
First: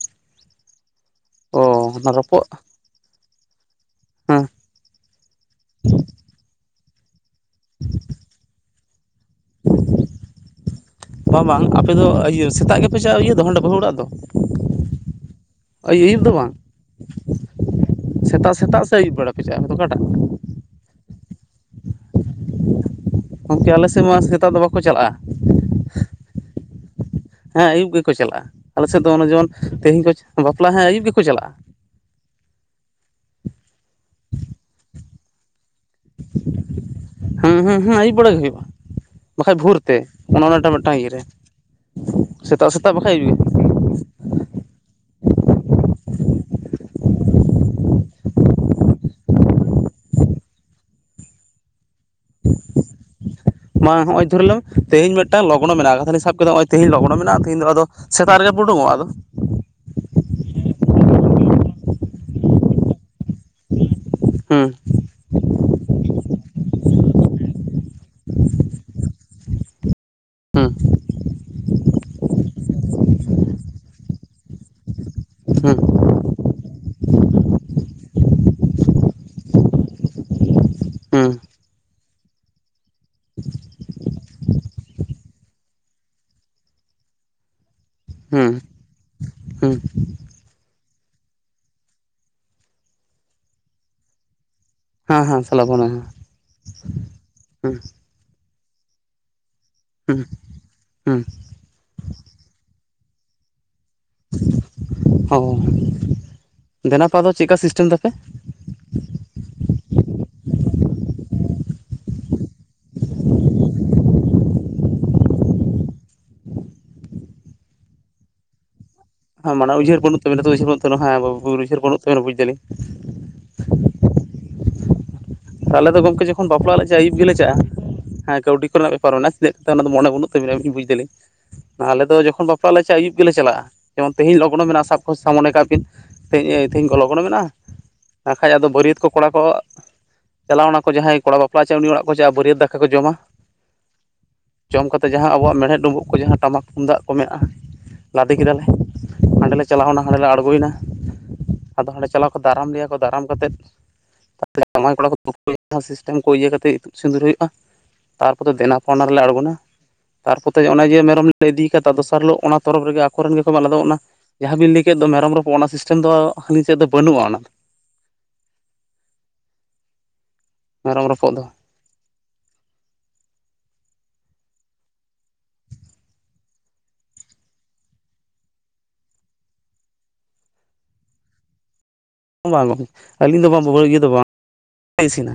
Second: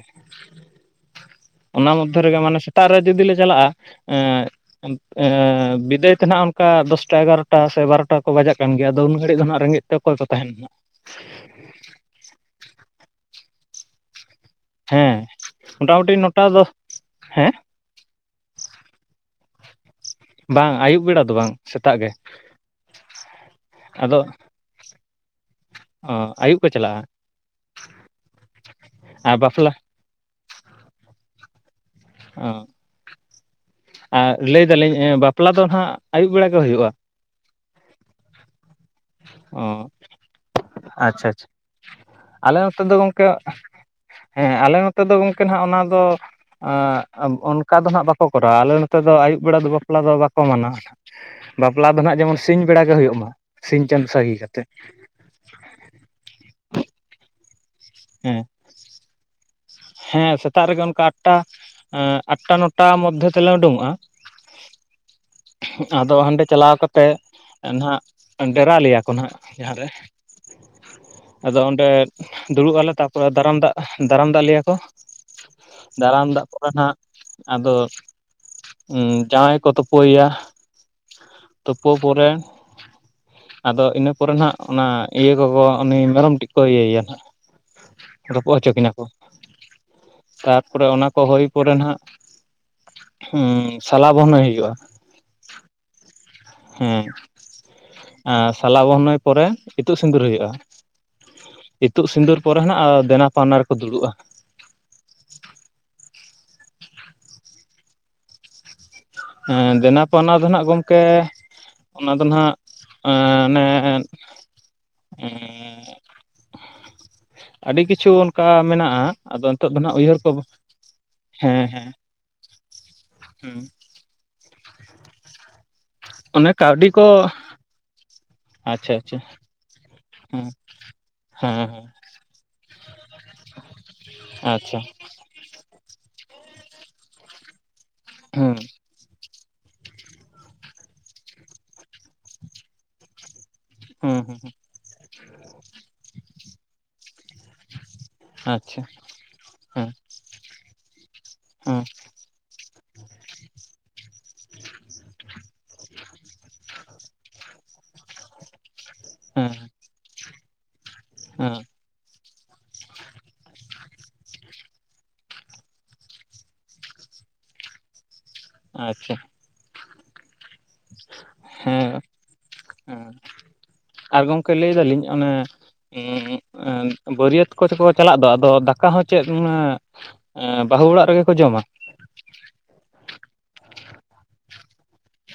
ᱚ ᱚᱱᱟ ᱢᱚᱫᱽᱫᱷᱮ ᱨᱮᱜᱮ ᱨᱚᱯᱚᱜ ᱢᱟᱱᱮ [unintelligible] ᱨᱮ ᱡᱩᱫᱤ ᱞᱮ ᱪᱟᱞᱟᱜᱼᱟ ᱦᱮᱸ ᱮᱸ ᱮᱸ ᱵᱤᱫᱟᱹᱭ ᱛᱮ ᱱᱟᱜ ᱚᱱᱠᱟ ᱫᱚᱥᱴᱟ ᱮᱜᱟᱨᱚᱴᱟ ᱥᱮ ᱵᱟᱨᱚᱴᱟ ᱠᱚ ᱵᱟᱡᱟᱜ ᱠᱟᱱ ᱜᱮᱭᱟ ᱟᱫᱚ ᱩᱱ ᱜᱷᱟᱹᱲᱤᱡ ᱫᱚ ᱱᱟᱜ ᱨᱮᱸᱜᱮᱡ ᱛᱮ ᱚᱠᱚᱭ ᱠᱚ ᱛᱟᱦᱮᱱ [unintelligible] ᱵᱟᱝ ᱵᱟᱝ ᱟᱯᱮ ᱫᱚ ᱤᱭᱟᱹ ᱥᱮᱛᱟᱜ ᱜᱮᱯᱮ ᱪᱟᱜᱼᱟ ᱤᱭᱟᱹ ᱫᱚ ᱦᱟᱸᱰᱮ ᱵᱟᱹᱦᱩ ᱚᱲᱟᱜ ᱫᱚ? ᱦᱮᱸ ᱢᱚᱴᱟ ᱟᱹᱭᱩᱵ ᱢᱩᱴᱤ ᱟᱹᱭᱩᱵ ᱱᱚᱴᱟ ᱵᱟᱝ ᱫᱚ ᱦᱮᱸ ᱥᱮᱛᱟᱜ ᱥᱮᱛᱟᱜ ᱥᱮ ᱟᱹᱭᱩᱵ ᱵᱮᱲᱟ ᱯᱮ ᱪᱟᱜᱼᱟ ᱚᱠᱟᱴᱟᱜ? ᱵᱟᱝ ᱟᱭᱩᱵ ᱵᱮᱲᱟ ᱫᱚ ᱵᱟᱝ ᱥᱮᱛᱟᱜ ᱜᱮ ᱜᱚᱝᱠᱮ ᱟᱞᱮ ᱥᱮᱫ ᱢᱟ ᱟᱫᱚ ᱥᱮᱛᱟᱜ ᱫᱚ ᱵᱟᱠᱚ ᱪᱟᱞᱟᱜᱼᱟ ᱚ ᱟᱭᱩᱵ ᱠᱚ ᱪᱟᱞᱟᱜᱼᱟ ᱦᱮᱸ ᱟᱹᱭᱩᱵ ᱜᱮᱠᱚ ᱪᱟᱞᱟᱜᱼᱟ ᱟᱞᱮ ᱥᱮᱫ ᱫᱚ ᱚᱱᱮ ᱟᱨ ᱡᱮᱢᱚᱱ ᱵᱟᱯᱞᱟ ᱛᱮᱦᱤᱧ ᱠᱚ, ᱵᱟᱯᱞᱟ ᱦᱮᱸ ᱟᱹᱭᱩᱵ ᱜᱮᱠᱚ ᱪᱟᱞᱟᱜᱼᱟ ᱚ ᱟᱨ ᱞᱟᱹᱭ ᱫᱟᱞᱤᱧ ᱵᱟᱯᱞᱟ ᱫᱚ ᱱᱟᱸᱜ ᱟᱭᱩᱵ ᱵᱮᱲᱟ ᱜᱮ ᱦᱩᱭᱩᱜᱼᱟ? ᱦᱮᱸ ᱦᱮᱸ ᱦᱮᱸ ᱟᱹᱭᱩᱵ ᱵᱮᱲᱟ ᱜᱮ ᱦᱩᱭᱩᱜᱼᱟ, ᱵᱟᱠᱷᱟᱡ ᱚ ᱵᱷᱳᱨ ᱛᱮ ᱚᱱᱮ ᱚᱱᱟᱴᱟᱝ ᱢᱤᱫᱴᱟᱱ ᱤᱭᱟᱹᱨᱮ ᱟᱪᱪᱷᱟ ᱟᱪᱪᱷᱟ ᱟᱞᱮ ᱥᱮᱛᱟᱜ ᱱᱚᱛᱮ ᱥᱮᱛᱟᱜ ᱫᱚ ᱵᱟᱠᱷᱷᱟᱡ ᱜᱚᱢᱠᱮ [inaudible] ᱦᱮᱸ ᱟᱞᱮ ᱱᱚᱛᱮ ᱫᱚ ᱜᱚᱝᱠᱮ ᱱᱟᱦᱟᱸᱜ ᱚᱱᱟ ᱫᱚ ᱟᱸ ᱚᱱᱠᱟ ᱫᱚ ᱱᱟᱸᱜ ᱵᱟᱠᱚ ᱠᱚᱨᱟᱣᱟ ᱟᱞᱮ ᱱᱚᱛᱮ ᱫᱚ ᱟᱭᱩᱵ ᱵᱮᱲᱟ ᱫᱚ ᱵᱟᱯᱞᱟ ᱫᱚ ᱵᱟᱠᱚ ᱢᱟᱱᱟᱣᱟᱜ ᱵᱟᱯᱞᱟ ᱫᱚ ᱱᱟᱜ ᱡᱮᱢᱚᱱ ᱥᱤᱧ ᱵᱮᱲᱟ ᱜᱮ ᱦᱩᱭᱩᱜ ᱢᱟ ᱥᱤᱧ ᱢᱟ ᱪᱟᱸᱫᱳ ᱦᱚᱸᱜᱼᱚᱭ ᱥᱟᱹᱜᱤ ᱫᱷᱚᱨᱞᱢ ᱠᱟᱛᱮᱫ ᱛᱮᱦᱮᱧ ᱢᱮᱫ ᱢᱤᱫᱴᱟᱝ ᱞᱚᱜᱱᱚ ᱢᱮᱱᱟᱜᱼᱟ ᱠᱟᱛᱷᱟ ᱞᱤᱞ ᱥᱟᱵ ᱠᱮᱫᱟ ᱛᱮᱦᱮᱧ ᱞᱚᱜᱱᱚ ᱢᱮᱱᱟᱜᱼᱟ ᱛᱮᱦᱮᱧ ᱫᱚ ᱟᱫᱚ ᱥᱮᱛᱟᱜ ᱦᱮᱸ ᱨᱮᱜᱮ ᱩᱰᱸᱩᱚᱜᱼᱟ ᱟᱫᱚ? ᱦᱮᱸ ᱥᱮᱛᱟᱜ ᱨᱮᱜᱮ ᱚᱱᱠᱟ ᱟᱴᱴᱟ ᱮᱸ ᱟᱴᱴᱟ ᱱᱚᱴᱟ ᱢᱚᱫᱽᱫᱷᱮ ᱛᱮᱞᱮ ᱳᱰᱝᱚᱜᱼᱟ ᱦᱩᱸ ᱟᱫᱚ ᱦᱟᱸᱰᱮ ᱪᱟᱞᱟᱣ ᱠᱟᱛᱮ ᱮᱱ ᱱᱟᱦᱟᱸᱜ ᱰᱮᱨᱟ ᱞᱮᱭᱟ ᱠᱚ ᱱᱟᱦᱟᱸᱜ ᱡᱟᱦᱟᱸ ᱨᱮ ᱦᱩᱸ ᱟᱫᱚ ᱚᱸᱰᱮ ᱫᱩᱲᱩᱜ ᱟᱞᱮ ᱛᱟᱯᱚᱨ ᱫᱟᱨᱟᱢ ᱫᱟᱜ ᱫᱟᱨᱟᱢ ᱫᱟᱜ ᱞᱮᱭᱟ ᱠᱚ, ᱫᱟᱨᱟᱢ ᱫᱟᱜ [unintelligible] ᱱᱟᱦᱟᱸᱜ ᱟᱫᱚ ᱡᱟᱣᱟᱭ ᱠᱚ ᱛᱳᱯᱳᱭᱟ, ᱛᱳᱯᱳ ᱯᱚᱨᱮ ᱟᱫᱚ ᱤᱱᱟᱹ ᱯᱚᱨᱮ ᱱᱟᱜ ᱚᱱᱟ ᱤᱭᱟᱹ ᱠᱚ ᱠᱚ ᱩᱱᱤ ᱢᱮᱨᱚᱢ ᱴᱤᱡ ᱠᱚ ᱤᱭᱟᱹᱭ ᱮᱭᱟ ᱱᱟᱦᱟᱸᱜ [unintelligible] ᱨᱚᱯᱚᱜ ᱦᱚᱪᱚ ᱠᱤᱱᱟᱠᱚ ᱦᱮᱸ ᱛᱟᱨᱯᱚᱨᱮ ᱚᱱᱟ ᱠᱚ ᱦᱳᱭ ᱯᱚᱨᱮ ᱱᱟᱦᱟᱜ ᱥᱟᱞᱟ ᱵᱚᱱᱟᱹᱭ ᱦᱩᱭᱩᱜᱼᱟ᱾ ᱦᱮᱸ ᱦᱮᱸ ᱥᱟᱞᱟᱜ ᱵᱚᱱ ᱦᱮᱸ ᱦᱮᱸ ᱦᱮᱸ ᱥᱟᱞᱟ ᱵᱚᱱᱟᱹᱭᱼᱼ ᱯᱚᱨᱮ ᱤᱛᱩᱫ ᱥᱤᱸᱫᱩᱨ ᱦᱩᱭᱩᱜᱼᱟ᱾ ᱤᱛᱩᱜ ᱥᱤᱸᱫᱩᱨ ᱯᱚᱨᱮ ᱱᱟᱜ ᱟᱨ ᱫᱮᱱᱟ ᱯᱟᱣᱱᱟ ᱨᱮᱠᱚ ᱫᱩᱲᱩᱵᱼᱟ᱾ ᱚ ᱫᱮᱱᱟᱯᱟ ᱫᱚ ᱪᱮᱜᱠᱟ ᱥᱤᱥᱴᱮᱢ ᱛᱟᱯᱮ? ᱦᱮᱸ ᱫᱮᱱᱟ ᱯᱟᱣᱱᱟ ᱫᱚ ᱱᱟᱜ ᱜᱚᱢᱠᱮᱼᱼ ᱚᱱᱟ ᱫᱚ ᱱᱦᱜ ᱚᱱᱮ ᱮᱸᱻ ᱟᱹᱰᱤ ᱠᱤᱪᱷᱩ ᱚᱱᱠᱟ ᱢᱮᱱᱟᱜᱼᱟ᱾ ᱟᱫᱚ ᱦᱮᱸ ᱢᱟᱱᱮ ᱱᱤᱛᱚᱜ ᱫᱚ ᱱᱟᱦᱟᱜ ᱩᱭᱦᱟᱹᱨ ᱵᱟᱹᱱᱩᱜ ᱠᱚ ᱛᱟᱵᱮᱱᱟ ᱛᱚ ᱩᱭᱟᱹᱨ ᱵᱟᱹᱱᱩᱜ ᱛᱟᱵᱮᱱᱟ ᱩᱭᱦᱟᱹᱨ ᱵᱟᱹᱱᱩᱜ ᱛᱟᱵᱮᱱᱟ ᱵᱩᱡᱽ ᱫᱟᱞᱤᱧ᱾ ᱦᱩᱸ ᱟᱞᱮ ᱫᱚ ᱜᱚᱝᱠᱮ ᱡᱚᱠᱷᱚᱱ ᱚᱱᱮ ᱵᱟᱯᱞᱟᱜ ᱞᱮ ᱠᱟᱹᱣᱰᱤ ᱪᱟᱜᱼᱟ ᱟᱹᱭᱩᱵ ᱠᱚ ᱜᱮᱞᱮ ᱪᱟᱜᱼᱟ᱾ ᱦᱮᱸ ᱠᱟᱹᱣᱰᱤ ᱠᱚᱨᱮᱱᱟᱜ ᱟᱪᱪᱷᱟ ᱵᱮᱯᱟᱨ ᱟᱪᱪᱷᱟ ᱢᱮᱱᱟᱜᱼᱟ ᱪᱮᱫᱠᱟ ᱚᱱᱟ ᱫᱚ ᱢᱚᱱᱮ ᱵᱟᱹᱱᱩᱜ ᱦᱮᱸ ᱛᱟᱹᱵᱤᱱᱟ ᱵᱩᱡ ᱫᱟᱞᱤᱧ᱾ ᱦᱮᱸ ᱦᱮᱸ ᱟᱞᱮ ᱫᱚ ᱡᱚᱠᱷᱚᱱ ᱵᱟᱯᱞᱟ ᱞᱮ ᱪᱟᱜᱟ ᱟᱹᱭᱩᱵ ᱜᱮᱞᱮ ᱪᱟᱞᱟᱜᱼᱟ᱾ ᱡᱮᱢᱚᱱ ᱛᱮᱦᱤᱧ ᱞᱚᱜᱽᱱᱚ ᱟᱪᱪᱷᱟ ᱢᱮᱱᱟᱜᱼᱟ ᱥᱟᱵ ᱠᱚ ᱥᱟᱢᱚᱱᱮ ᱠᱟᱜ ᱵᱤᱱ ᱛᱮᱦᱤᱧ ᱠᱚ ᱞᱚᱜᱱᱚ ᱢᱮᱱᱟᱜᱼᱟ᱾ ᱵᱟᱠᱷᱟᱡ ᱦᱩᱸ ᱟᱫᱚ ᱵᱟᱹᱨᱭᱟᱹᱛ ᱠᱚ ᱠᱚᱲᱟ ᱠᱚᱼᱼ ᱪᱟᱞᱟᱣ ᱱᱟᱠᱚ ᱡᱟᱦᱟᱸᱭ ᱠᱚᱲᱟ ᱵᱟᱯᱞᱟᱜ ᱮ ᱪᱟᱜᱼᱟ ᱩᱱᱤ ᱚᱲᱟᱜ ᱠᱚ ᱪᱟᱜᱼᱟ ᱵᱟᱹᱨᱭᱟᱹᱛ ᱫᱟᱠᱟ ᱠᱚ ᱡᱚᱢᱟ᱾ ᱦᱮᱸ ᱦᱮᱸ ᱦᱮᱸ ᱡᱚᱢ ᱠᱟᱛᱮ ᱡᱟᱦᱟᱸ ᱟᱵᱚᱣᱟᱜ ᱢᱮᱬᱦᱮᱫ ᱰᱩᱸᱵᱩᱜ ᱠᱚ ᱡᱟᱦᱟᱸ ᱴᱟᱢᱟᱠ ᱛᱩᱢᱫᱟᱜ ᱠᱚ ᱢᱮᱱᱟᱜᱼᱟ ᱞᱟᱫᱮ ᱠᱮᱫᱟᱞᱮ ᱟᱪᱪᱷᱟ ᱦᱟᱸᱰᱮ ᱞᱮ ᱦᱮᱸ ᱪᱟᱞᱟᱣᱱᱟ ᱦᱟᱸᱰᱮ ᱞᱮ ᱟᱬᱜᱚᱭᱮᱱᱟ ᱦᱮᱸ ᱟᱫᱚ ᱦᱟᱸᱰᱮ ᱪᱟᱞᱟᱣ ᱠᱚ ᱫᱟᱨᱟᱢ ᱞᱮᱭᱟ ᱠᱚ ᱫᱟᱨᱟᱢ ᱠᱟᱛᱮᱜᱼᱼ ᱛᱮ ᱡᱟᱶᱟᱭ ᱠᱚᱲᱟ ᱠᱚ [inaudible] ᱥᱤᱥᱴᱮᱢ ᱠᱚ ᱤᱭᱟᱹ ᱠᱟᱛᱮ ᱤᱛᱩᱫ ᱥᱤᱸᱫᱩᱨ ᱦᱩᱭᱩᱜᱼᱟ ᱛᱟᱨᱯᱚᱨᱮ ᱫᱮᱱᱟᱼᱼ ᱚᱱᱟ ᱨᱮᱞᱮ ᱦᱮᱸ ᱟᱬᱜᱚᱱᱟ ᱛᱟᱨᱯᱚᱛᱮ ᱚᱱᱮ ᱡᱮ ᱢᱮᱨᱚᱢ ᱞᱮ ᱦᱮᱸ ᱤᱫᱤᱠᱟᱫᱟ ᱫᱚᱥᱟᱨ ᱦᱤᱞᱳᱜ ᱚᱱᱟ ᱛᱚᱨᱚᱯᱷ ᱨᱮᱜᱮ ᱟᱠᱚᱨᱮᱱᱼᱼ ᱟᱫᱚ ᱚᱱᱟ ᱡᱟᱦᱟᱸ ᱵᱤᱱ ᱞᱟᱹᱭ ᱠᱮᱫ ᱫᱚ ᱢᱮᱨᱚᱢ ᱨᱚᱯᱚᱫᱽ ᱚᱱᱟ ᱥᱤᱥᱴᱮᱢ ᱫᱚ ᱱᱤᱛᱟᱹᱜ ᱫᱚ ᱵᱟᱹᱱᱩᱜᱼᱟ ᱚᱱᱟᱼᱼ ᱟᱪᱪᱷᱟ᱾ ᱢᱮᱨᱚᱢ ᱨᱚᱯᱚᱜ ᱫᱚ ᱦᱮᱸ ᱦᱮᱸ ᱟᱨ ᱜᱚᱝᱠᱮ ᱞᱟᱹᱭ ᱫᱟᱹᱞᱤᱧ ᱚᱱᱮᱼᱼ ᱵᱟᱹᱨᱭᱟᱹᱛ ᱠᱚᱛᱮ ᱠᱚ ᱪᱟᱞᱟᱜ ᱫᱚ ᱟᱫᱚ ᱫᱟᱠᱟ ᱦᱚᱸ ᱪᱮᱫ ᱦᱮᱸ ᱵᱟᱹᱦᱩ ᱚᱲᱟᱜ ᱨᱮᱜᱮ ᱠᱚ ᱡᱚᱢᱟ? ᱵᱟᱝ ᱵᱟᱝ ᱟᱹᱞᱤᱧ ᱫᱚ ᱵᱟᱝ ᱵᱟᱦᱩ ᱞᱟᱹᱜᱤᱛ ᱫᱚ ᱵᱟᱝᱞᱮ ᱤᱥᱤᱱᱟ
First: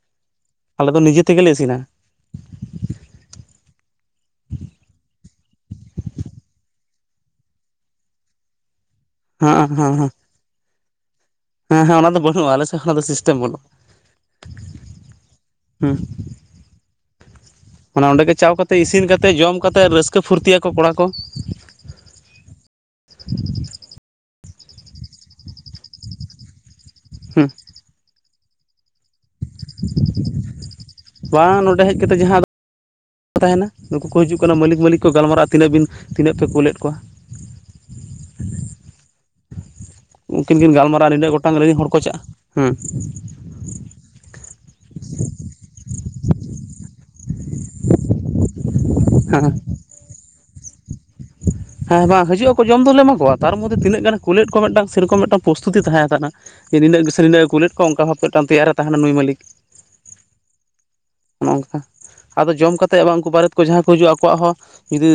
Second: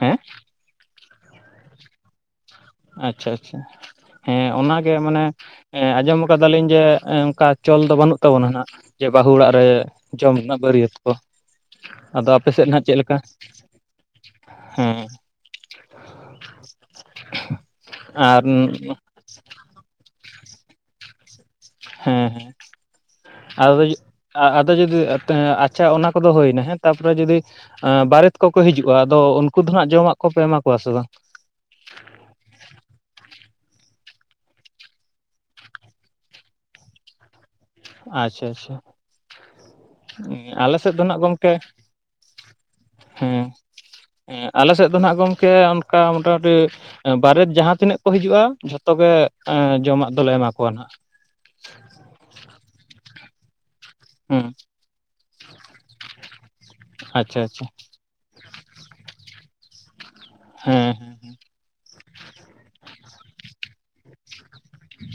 ᱦᱮᱸ? ᱟᱞᱮ ᱫᱚ ᱱᱤᱡᱮ ᱛᱮᱜᱮᱞᱮ ᱤᱥᱤᱱᱟ᱾ ᱟᱪᱪᱷᱟ ᱟᱪᱪᱷᱟ ᱦᱮᱸ ᱚᱱᱟ ᱜᱮ ᱢᱟᱱᱮᱼᱼ ᱟᱸᱡᱚᱢ ᱠᱟᱫᱟᱞᱤᱧ ᱡᱮ ᱚᱱᱠᱟ ᱪᱚᱞ ᱫᱚ ᱵᱟᱹᱱᱩᱜ ᱛᱟᱵᱚᱱᱟ ᱱᱟᱸᱜ᱾ ᱡᱮ ᱵᱟᱹᱦᱩ ᱚᱲᱟᱜ ᱦᱮᱸ ᱨᱮ ᱦᱮᱸ ᱦᱮᱸ ᱡᱚᱢ ᱨᱮᱱᱟᱜ ᱵᱟᱹᱨᱭᱟᱹᱛᱼᱼ ᱦᱮᱸ ᱦᱮᱸ ᱚᱱᱟ ᱫᱚ ᱵᱟᱹᱱᱩᱜᱼᱟ ᱟᱞᱮ ᱥᱮᱫ ᱠᱷᱚᱱᱟᱜ ᱫᱚ ᱞᱮᱠᱟ ᱥᱤᱥᱴᱮᱢ ᱵᱟᱹᱱᱩᱜᱼᱟ᱾ ᱦᱮᱸ ᱦᱩᱸ ᱢᱟᱱᱮ ᱚᱸᱰᱮ ᱜᱮ ᱟᱨ ᱪᱟ ᱠᱟᱛᱮ ᱤᱥᱤᱱ ᱠᱟᱛᱮᱼᱼ ᱛᱮ ᱡᱚᱢ ᱠᱟᱛᱮᱫ ᱨᱟᱹᱥᱠᱟᱹ ᱯᱷᱩᱨᱛᱤᱭᱟᱠᱚ ᱠᱚᱲᱟ ᱠᱚ ᱦᱮᱸ ᱦᱮᱸ ᱟᱫᱚ ᱟᱫᱚ ᱡᱩᱫᱤ ᱟᱪᱪᱷᱟ ᱚᱱᱟ ᱠᱚᱫᱚ ᱦᱳᱭᱮᱱᱟ ᱦᱮᱸ ᱛᱟᱯᱚᱨᱮ ᱡᱩᱫᱤ ᱦᱮᱸ ᱵᱟᱨᱮᱛ ᱠᱚ ᱠᱚ ᱦᱤᱡᱩᱜᱼᱟ ᱟᱫᱚ ᱩᱱᱠᱩ ᱫᱚ ᱦᱟᱸᱜ ᱡᱚᱢᱟᱜ ᱠᱚᱯᱮ ᱮᱢᱟ ᱠᱚᱣᱟ ᱥᱮ ᱵᱟᱝ? ᱵᱟᱝ ᱱᱚᱸᱰᱮ ᱦᱮᱡ ᱠᱟᱛᱮ ᱡᱟᱦᱟᱸ ᱫᱚᱼᱼ ᱛᱟᱦᱮᱱᱟ ᱱᱩᱠᱩ ᱠᱚ ᱦᱤᱡᱩᱜ ᱠᱟᱱᱟ ᱢᱟᱹᱞᱤᱠ ᱢᱟᱹᱤᱠ ᱠᱚ ᱜᱟᱞᱟᱨᱟᱜᱼᱟ ᱛᱤᱱᱟᱹᱜ ᱵᱤᱱ ᱛᱤᱱᱟᱹᱜ ᱯᱮ ᱠᱩᱞᱮᱫ ᱠᱚᱣᱟ᱾ ᱟᱪᱪᱷᱟ, ᱟᱪᱪᱷᱟ ᱩᱱᱠᱤᱱ ᱠᱤᱱ ᱟᱞᱮ ᱥᱮᱫ ᱫᱚ ᱜᱟᱞᱢᱟᱨᱟᱼᱟ ᱱᱟᱜ ᱟᱨ ᱜᱚᱢᱠᱮ ᱜᱚᱴᱟᱝ ᱨᱤᱱ ᱦᱚᱲ ᱠᱚ ᱪᱟᱞᱼᱟ ᱦᱮᱸ ᱦᱮᱸ ᱦᱮᱸ ᱟᱞᱮ ᱥᱮᱫ ᱫᱚ ᱱᱟᱜ ᱜᱚᱢᱠᱮ ᱚᱱᱠᱟ ᱢᱚᱴᱟᱢᱩᱴᱤ᱾ ᱵᱟᱨᱮᱛ ᱡᱟᱦᱟᱸ ᱛᱤᱱᱟᱹᱜ ᱠᱚ ᱦᱤᱡᱩᱜᱼᱟ ᱡᱷᱚᱛᱚ ᱜᱮ ᱦᱮᱸ ᱡᱚᱢᱟᱜ ᱫᱚᱞᱮ ᱮᱢᱟ ᱠᱚᱣᱟ ᱱᱷᱟᱜ ᱾ ᱦᱮᱸ ᱵᱟᱝ ᱦᱤᱡᱩᱜᱼᱟᱠᱚ ᱡᱚᱢ ᱫᱚᱞᱮ ᱮᱢᱟ ᱠᱚᱣᱟ ᱛᱟᱨᱯᱚᱨᱮ ᱛᱤᱱᱟᱹᱜ ᱜᱟᱱ ᱦᱮᱸ ᱠᱩᱞᱮᱫ ᱠᱚᱣᱟ ᱢᱤᱫᱴᱟᱱ ᱥᱮᱨᱚᱠᱚᱢ ᱢᱤᱫᱴᱟᱹᱝ ᱯᱨᱚᱥᱛᱩᱩᱛᱤ ᱛᱟᱦᱮᱸ ᱠᱟᱱᱟ ᱡᱮ ᱱᱤᱱᱟᱹᱜ ᱜᱮ ᱥᱮ ᱟᱪᱪᱷᱟ ᱱᱤᱱᱟᱹᱜ ᱮ ᱠᱩᱞ ᱟᱪᱪᱷᱟ ᱞᱮᱫ ᱠᱚᱣᱟ ᱚᱱᱠᱟ ᱵᱷᱟᱵᱛᱮ ᱢᱤᱫᱴᱟᱹᱝ ᱛᱮᱭᱟᱨᱮ ᱛᱟᱦᱮᱱᱟ ᱱᱩᱭ ᱢᱟᱹᱞᱤᱠ ᱾ ᱦᱮᱸ ᱾ ᱚᱱᱚ ᱚᱝᱠᱟ ᱟᱫᱚ ᱡᱚᱢ ᱠᱟᱛᱮᱫ ᱟᱵᱟᱨ ᱩᱱᱠᱩ ᱵᱟᱨᱮᱛ ᱠᱚ ᱡᱟᱦᱟᱸ ᱠᱚ ᱦᱤᱡᱩᱜᱼᱟ ᱟᱠᱚᱣᱟᱜ ᱦᱚᱸ ᱡᱩᱫᱤ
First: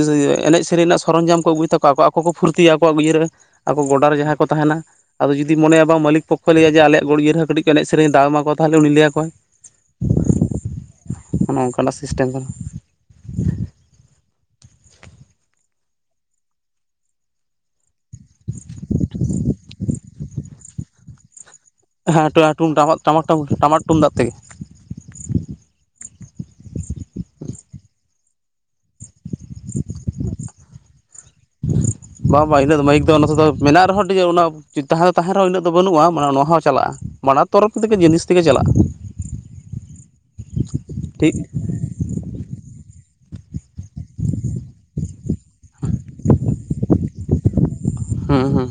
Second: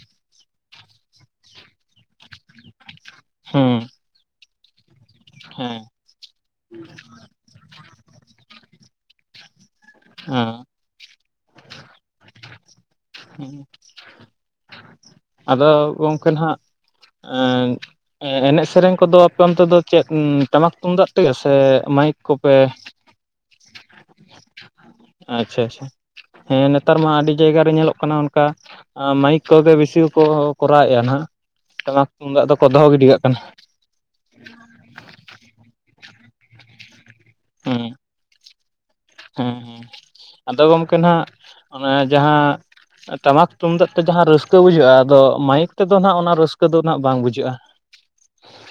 ᱮᱱᱮᱡ ᱥᱮᱨᱮᱧ ᱨᱮᱱᱟᱜ ᱥᱚᱨᱚᱧᱡᱟᱢ ᱠᱚ ᱟᱹᱜᱩᱭ ᱛᱟᱠᱚᱣᱟ ᱟᱠᱚ ᱠᱚ ᱯᱷᱩᱨᱛᱤᱭᱟ ᱟᱠᱚᱣᱟᱜ ᱤᱭᱟᱹ ᱨᱮ ᱦᱮᱸ ᱟᱠᱚ ᱜᱚᱰᱟ ᱨᱮ ᱡᱟᱦᱟᱸᱭ ᱠᱚ ᱛᱟᱦᱮᱱᱟ ᱾ ᱟᱫᱚ ᱡᱩᱫᱤ ᱦᱮᱸ ᱢᱚᱱᱮᱭᱟ ᱵᱟᱝ ᱢᱟᱹᱞᱤᱠ ᱯᱚᱠᱷᱚᱭ ᱞᱟᱹᱭᱟ ᱡᱮ ᱟᱞᱮᱭᱟᱜ ᱜᱩᱲᱤᱭᱟᱹ ᱨᱮᱦᱚ ᱠᱟᱹᱴᱤᱡ ᱠᱚ ᱮᱱᱮᱡ ᱥᱮᱨᱮᱧ ᱫᱟᱣ ᱮᱢᱟᱠᱚᱣᱟ ᱛᱟᱦᱚᱞᱮ ᱩᱱᱤ ᱞᱟᱹᱭ ᱟᱠᱚᱣᱟ ᱾ ᱦᱮᱸ ᱾ ᱚᱱᱮ ᱚᱱᱠᱟᱱᱟᱜ ᱥᱤᱥᱴᱮᱢ ᱠᱟᱱᱟ ᱾ ᱦᱮᱸ ᱟᱫᱚ ᱜᱚᱝᱠᱮ ᱱᱷᱟᱜ ᱮᱸᱻ ᱮᱱᱮᱡ ᱥᱮᱨᱮᱧ ᱠᱚᱫᱚ ᱟᱯᱮ ᱚᱱᱛᱮ ᱫᱚ ᱪᱮᱫ ᱴᱟᱢᱟᱠ ᱛᱩᱢᱫᱟᱜ ᱛᱮᱜᱮ ᱥᱮ ᱢᱟᱭᱤᱠ ᱦᱮᱸ ᱠᱚᱯᱮ ᱴᱩ ᱴᱟᱢᱟ ᱴᱟᱢᱟᱠ ᱴᱟᱢᱟᱠ ᱴᱩᱢᱫᱟᱜ ᱛᱮᱜᱮ ᱾ ᱟᱪᱪᱷᱟ ᱟᱪᱪᱷᱟ ᱦᱮᱸ ᱱᱮᱛᱟᱨ ᱢᱟ ᱟᱹᱰᱤ ᱡᱟᱭᱜᱟ ᱨᱮ ᱧᱮᱞᱚᱜ ᱠᱟᱱᱟ ᱚᱱᱠᱟ ᱾ ᱮ ᱢᱟᱭᱤᱠ ᱠᱚᱜᱮ ᱵᱤᱥᱤ ᱠᱚᱠᱚ ᱠᱚᱨᱟᱣᱮᱫᱼᱟ ᱱᱷᱟᱜ ᱴᱟᱢᱟᱠ ᱵᱟᱝ ᱛᱩᱢᱫᱟᱜ ᱵᱟᱝ ᱫᱚᱠᱚ ᱤᱱᱟᱹᱜ ᱫᱚ ᱫᱚᱦᱚ ᱢᱟᱹᱭᱤᱠ ᱜᱤᱰᱤ ᱫᱚ ᱠᱟᱜ ᱱᱚᱛᱮ ᱠᱟᱱᱟ ᱾ ᱫᱚ ᱢᱮᱱᱟᱜ ᱨᱮᱦᱚᱸ ᱴᱷᱤᱠᱮ ᱚᱱᱟ ᱡᱩᱫᱤ ᱡᱟᱦᱟᱸ ᱛᱟᱦᱮᱸᱱ ᱨᱮᱦᱚᱸ ᱤᱱᱟᱹᱜ ᱫᱚ ᱵᱟᱹᱱᱩᱜᱼᱟ ᱢᱟᱱᱮ ᱱᱚᱣᱟ ᱦᱚᱸ ᱪᱟᱞᱟᱜᱼᱟ ᱵᱟᱱᱟᱨ ᱛᱚᱨᱚᱯᱷ ᱦᱮᱸ ᱛᱮᱜᱮ ᱡᱤᱱᱤᱥ ᱛᱮᱜᱮ ᱪᱟᱞᱟᱜᱼᱟ ᱾ ᱦᱮᱸ ᱦᱮᱸ ᱟᱫᱚ ᱜᱚᱢᱠᱮ ᱱᱷᱟᱜ ᱴᱷᱤᱠ ᱚᱱᱮ ᱡᱟᱦᱟᱸ ᱴᱟᱢᱟᱠ ᱛᱩᱢᱫᱟᱹᱜ ᱛᱮ ᱡᱟᱦᱟᱸ ᱨᱟᱹᱥᱠᱟᱹ ᱵᱩᱡᱷᱟᱹᱜᱼᱟ ᱟᱫᱚ ᱢᱟᱭᱤᱠ ᱛᱮᱫᱚ ᱦᱟᱸᱜ ᱚᱱᱟ ᱨᱟᱹᱥᱠᱟᱹ ᱫᱚ ᱱᱷᱟᱜ ᱵᱟᱝ ᱵᱩᱡᱷᱟᱹᱜᱼᱟ ᱾ [inaudible] ᱦᱚᱸ ᱦᱚᱸ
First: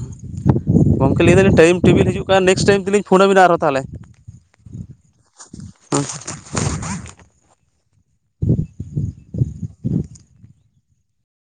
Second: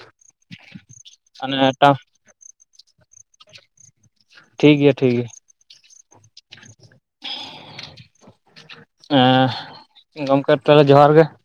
ᱜᱚᱢᱠᱮ ᱞᱟᱹᱭ ᱫᱟᱞᱤᱧ ᱚᱱᱮ ᱴᱟᱭᱤᱢ ᱴᱮᱵᱤᱞ ᱦᱤᱡᱩᱜ ᱠᱟᱱᱟ ᱱᱮᱠᱥᱴ ᱴᱟᱭᱤᱢ ᱛᱮᱞᱤᱧ ᱯᱷᱳᱱ ᱟᱹᱵᱤᱱᱟ ᱟᱨᱦᱚᱸ ᱛᱟᱦᱚᱞᱮ ᱾ ᱴᱷᱤᱠ ᱜᱮᱭᱟ ᱴᱷᱤᱠ ᱜᱮᱭᱟ ᱾ ᱦᱩᱸ ᱾ ᱦᱮᱸ ᱜᱚᱝᱠᱮ ᱛᱟᱦᱞᱮ ᱡᱚᱦᱟᱨ ᱜᱮ ᱾